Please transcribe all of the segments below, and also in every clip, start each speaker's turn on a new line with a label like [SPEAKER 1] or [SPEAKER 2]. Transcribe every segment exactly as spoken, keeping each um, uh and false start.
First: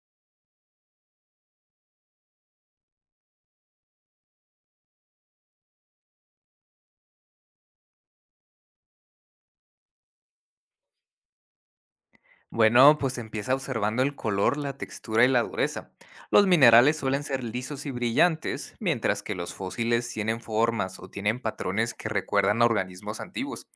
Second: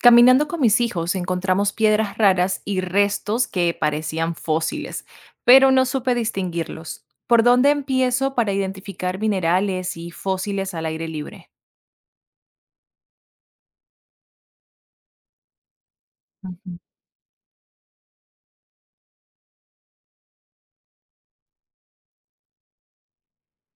[SPEAKER 1] Caminando con mis hijos encontramos piedras raras y restos que parecían fósiles, pero no supe distinguirlos. ¿Por dónde empiezo para identificar minerales y fósiles al aire libre?
[SPEAKER 2] Bueno, pues empieza observando el color, la textura y la dureza. Los
[SPEAKER 1] Ujú.
[SPEAKER 2] minerales suelen ser lisos y brillantes, mientras que los fósiles tienen formas o tienen patrones que recuerdan a organismos antiguos.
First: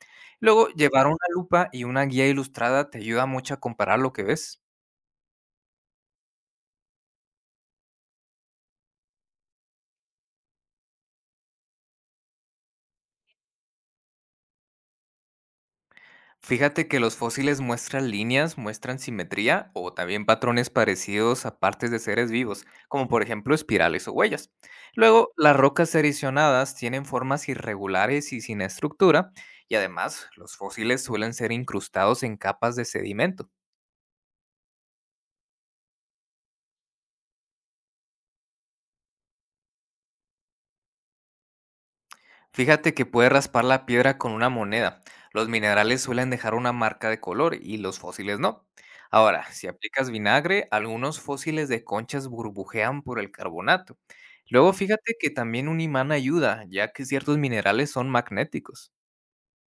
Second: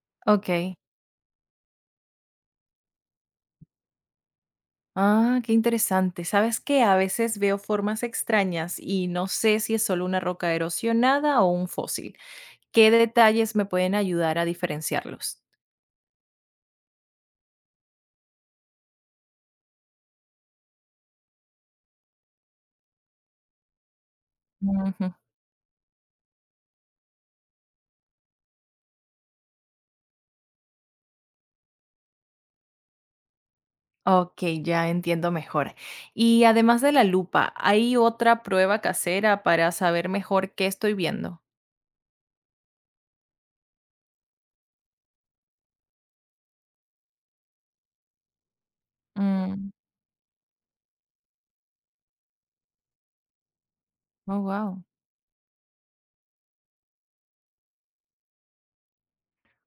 [SPEAKER 2] Luego,
[SPEAKER 1] Ok.
[SPEAKER 2] llevar una lupa y una guía ilustrada te ayuda mucho a comparar lo que ves.
[SPEAKER 1] Ah, qué interesante. ¿Sabes qué? A veces veo formas extrañas y no sé si es solo una roca erosionada o un fósil. ¿Qué detalles me pueden ayudar a diferenciarlos?
[SPEAKER 2] Fíjate que los fósiles muestran líneas, muestran simetría o también patrones parecidos a partes de seres vivos, como por ejemplo espirales o huellas. Luego, las rocas erosionadas tienen formas irregulares y sin estructura, y además los fósiles suelen ser incrustados en capas de sedimento.
[SPEAKER 1] Ok, ya entiendo mejor. Y además de la lupa, ¿hay otra prueba casera para saber mejor qué estoy viendo?
[SPEAKER 2] Fíjate que puede raspar la piedra con una moneda. Los minerales suelen dejar una marca de color y los fósiles no. Ahora, si
[SPEAKER 1] Mm,
[SPEAKER 2] aplicas vinagre, algunos fósiles de conchas burbujean por el carbonato.
[SPEAKER 1] Oh,
[SPEAKER 2] Luego,
[SPEAKER 1] wow.
[SPEAKER 2] fíjate que también un imán ayuda, ya que ciertos minerales son magnéticos.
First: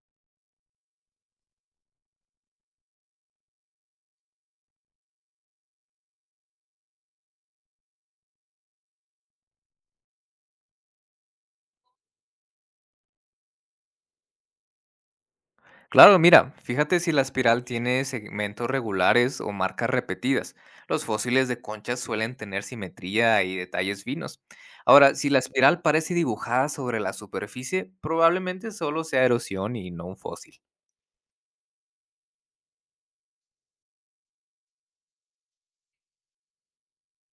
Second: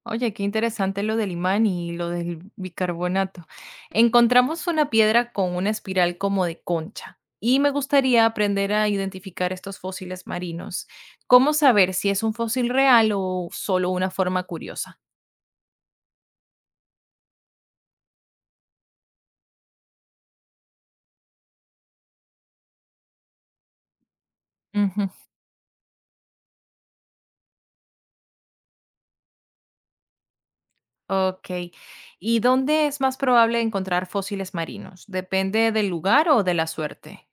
[SPEAKER 1] Oye, qué interesante lo del imán y lo del bicarbonato. Encontramos una piedra con una espiral como de concha y me gustaría aprender a identificar estos fósiles marinos. ¿Cómo saber si es un fósil real o solo una forma curiosa?
[SPEAKER 2] Claro, mira, fíjate si la espiral tiene segmentos regulares o marcas repetidas. Los fósiles de conchas suelen tener simetría y detalles finos. Ahora, si la espiral parece dibujada sobre la superficie, probablemente solo sea erosión y no un fósil.
[SPEAKER 1] Ok. ¿Y dónde es más probable encontrar fósiles marinos? ¿Depende del lugar o de la suerte?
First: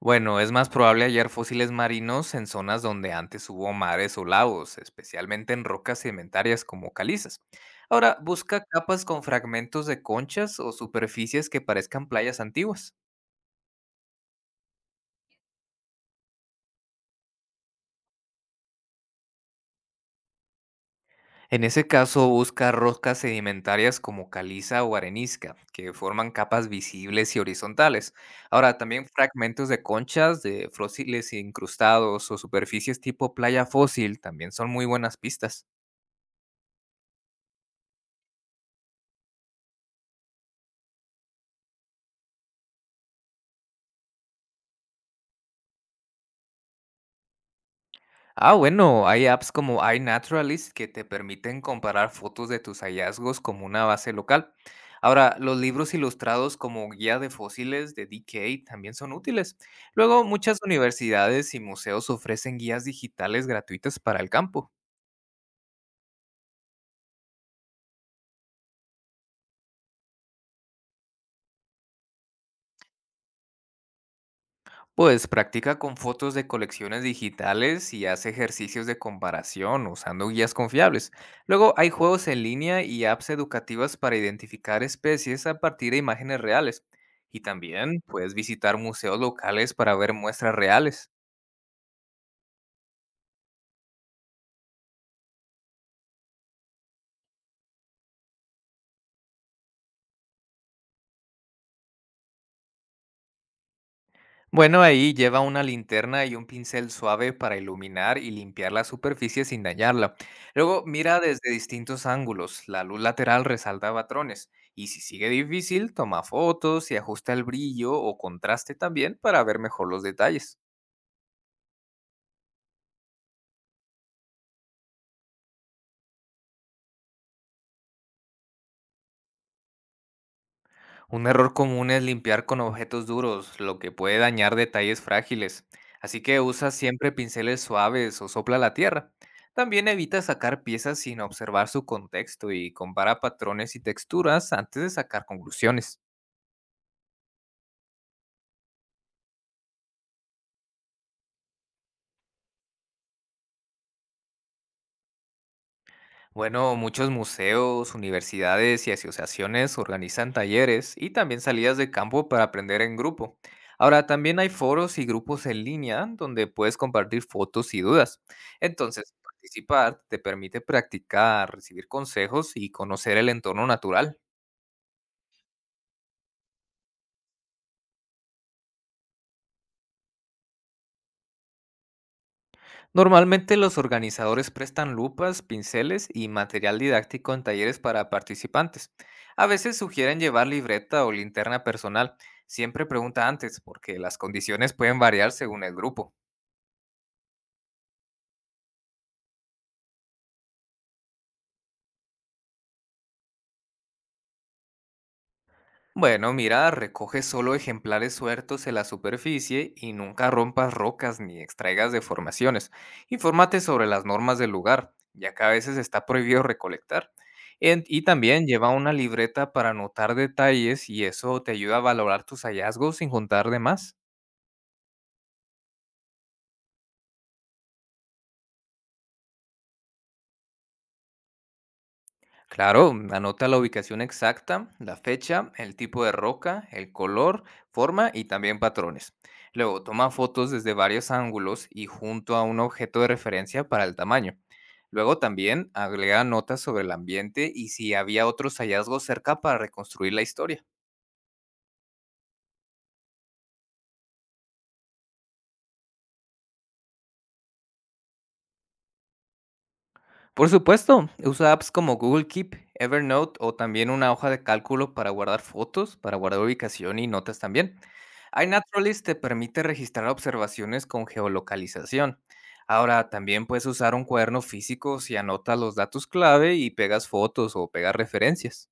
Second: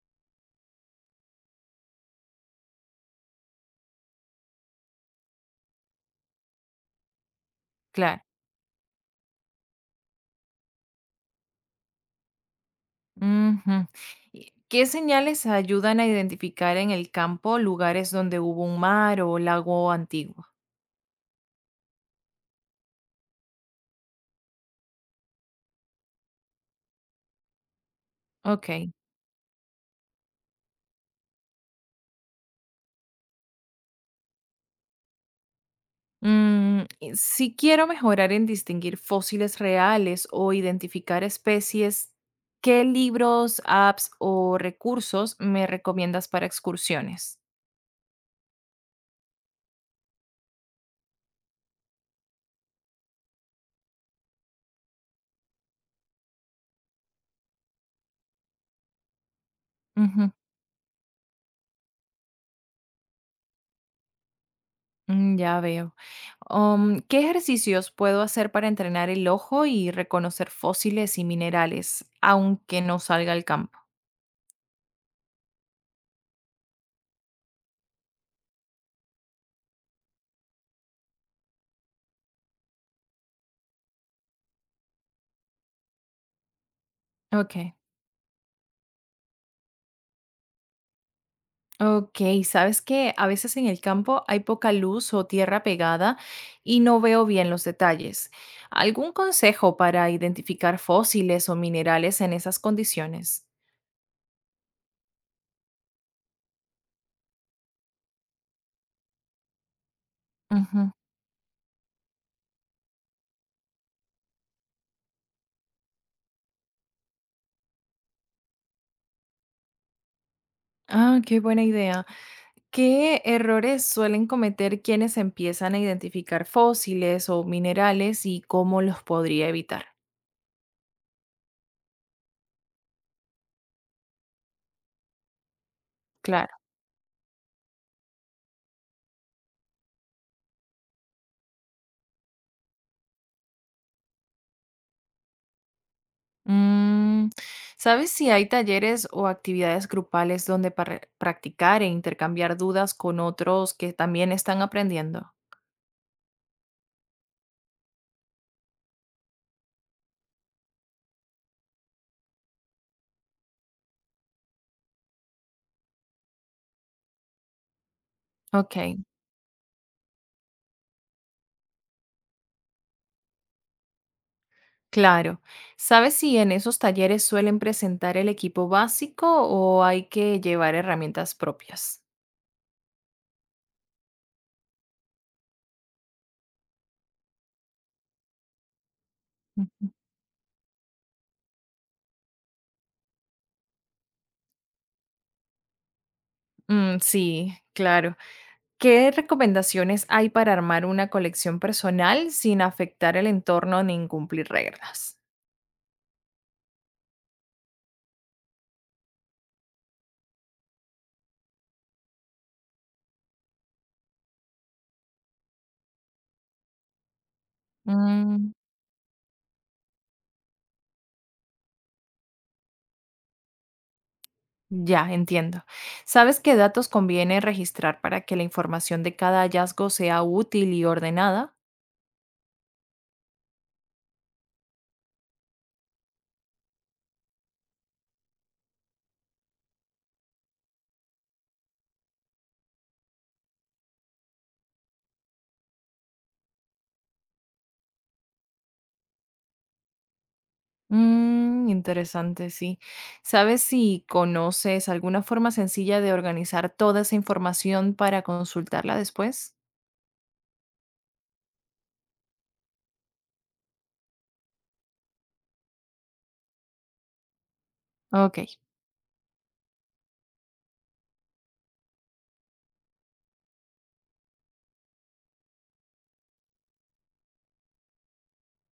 [SPEAKER 2] Bueno, es más probable hallar fósiles marinos en zonas donde antes hubo mares o lagos, especialmente en rocas sedimentarias como calizas. Ahora,
[SPEAKER 1] Claro.
[SPEAKER 2] busca capas con fragmentos de conchas o superficies que parezcan playas antiguas.
[SPEAKER 1] Ujú. ¿Y ¿Qué señales ayudan a identificar en el campo lugares donde hubo un mar o lago antiguo?
[SPEAKER 2] En ese caso, busca rocas sedimentarias como caliza o arenisca, que forman capas visibles y horizontales. Ahora,
[SPEAKER 1] Ok.
[SPEAKER 2] también fragmentos de conchas, de fósiles incrustados o superficies tipo playa fósil también son muy buenas pistas.
[SPEAKER 1] Mm, y si quiero mejorar en distinguir fósiles reales o identificar especies, ¿qué libros, apps o recursos me recomiendas para excursiones?
[SPEAKER 2] Ah, bueno, hay apps como iNaturalist que te permiten comparar fotos de tus hallazgos como una base local. Ahora, los libros ilustrados como Guía de Fósiles de D K también son útiles. Luego, muchas universidades y museos ofrecen guías digitales gratuitas para el campo.
[SPEAKER 1] Mm, ya veo. Um, ¿qué ejercicios puedo hacer para entrenar el ojo y reconocer fósiles y minerales, aunque no salga al campo?
[SPEAKER 2] Pues practica con fotos de colecciones digitales y hace ejercicios de comparación usando guías confiables. Luego hay juegos en línea y apps educativas para identificar especies a partir de imágenes reales. Y
[SPEAKER 1] Ok,
[SPEAKER 2] también puedes visitar museos locales para ver muestras reales.
[SPEAKER 1] ok, sabes que a veces en el campo hay poca luz o tierra pegada y no veo bien los detalles. ¿Algún consejo para identificar fósiles o minerales en esas condiciones?
[SPEAKER 2] Bueno, ahí lleva una linterna y un pincel suave para iluminar y limpiar la superficie sin dañarla. Luego
[SPEAKER 1] Ujú.
[SPEAKER 2] mira desde distintos ángulos. La luz lateral resalta patrones. Y si sigue difícil, toma fotos y ajusta el brillo o contraste también para ver mejor los detalles.
[SPEAKER 1] Ah, qué buena idea. ¿Qué errores suelen cometer quienes empiezan a identificar fósiles o minerales y cómo los podría evitar?
[SPEAKER 2] Un error común es limpiar con objetos duros, lo que puede dañar detalles frágiles. Así que
[SPEAKER 1] Claro.
[SPEAKER 2] usa siempre pinceles suaves o sopla la tierra. También evita sacar piezas sin observar su contexto y compara patrones y texturas antes de sacar conclusiones.
[SPEAKER 1] Mm, ¿sabes si hay talleres o actividades grupales donde par- practicar e intercambiar dudas con otros que también están aprendiendo?
[SPEAKER 2] Bueno, muchos museos, universidades y asociaciones organizan talleres y también salidas de campo para aprender en grupo. Ahora, también hay foros y grupos en línea donde puedes compartir fotos y dudas.
[SPEAKER 1] Ok,
[SPEAKER 2] Entonces, participar te permite practicar, recibir consejos y conocer el entorno natural.
[SPEAKER 1] claro. ¿Sabes si en esos talleres suelen presentar el equipo básico o hay que llevar herramientas propias?
[SPEAKER 2] Normalmente los organizadores prestan lupas, pinceles y material didáctico en talleres para participantes. A veces
[SPEAKER 1] Ujú.
[SPEAKER 2] sugieren llevar libreta o linterna personal. Siempre pregunta antes porque las condiciones pueden variar según el grupo.
[SPEAKER 1] Mm, sí, claro. ¿Qué recomendaciones hay para armar una colección personal sin afectar el entorno ni incumplir reglas?
[SPEAKER 2] Bueno, mira, recoge solo ejemplares sueltos en la superficie y nunca rompas rocas ni extraigas deformaciones. Infórmate sobre las normas del lugar, ya que a veces está prohibido recolectar. En- y también
[SPEAKER 1] Mm,
[SPEAKER 2] lleva una libreta para anotar detalles y eso te ayuda a valorar tus hallazgos sin juntar de más.
[SPEAKER 1] ya, entiendo. ¿Sabes qué datos conviene registrar para que la información de cada hallazgo sea útil y ordenada?
[SPEAKER 2] Claro, anota la ubicación exacta, la fecha, el tipo de roca, el color, forma y también patrones. Luego, toma fotos desde varios ángulos y junto a un objeto de referencia para el tamaño. Luego también agrega notas sobre el ambiente y si había otros hallazgos cerca para reconstruir la historia.
[SPEAKER 1] Mm, interesante, sí. ¿Sabes si conoces alguna forma sencilla de organizar toda esa información para consultarla después?
[SPEAKER 2] Por supuesto, usa apps como Google Keep, Evernote o también una hoja de cálculo para guardar fotos, para guardar ubicación y notas también.
[SPEAKER 1] Ok.
[SPEAKER 2] iNaturalist te permite registrar observaciones con geolocalización. Ahora, también puedes usar un cuaderno físico si anotas los datos clave y pegas fotos o pegas referencias.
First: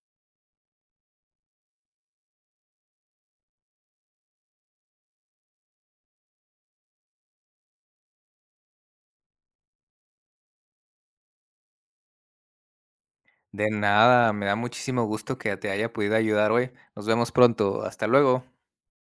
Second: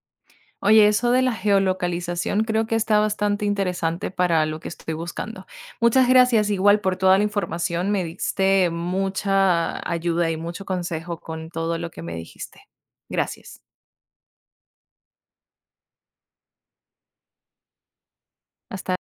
[SPEAKER 1] Oye, eso de la geolocalización creo que está bastante interesante para lo que estoy buscando. Muchas gracias igual por toda la información. Me diste mucha ayuda y mucho consejo con todo lo que me dijiste. Gracias.
[SPEAKER 2] De nada, me da muchísimo gusto que te haya podido ayudar hoy. Nos vemos pronto. Hasta luego.
[SPEAKER 1] Hasta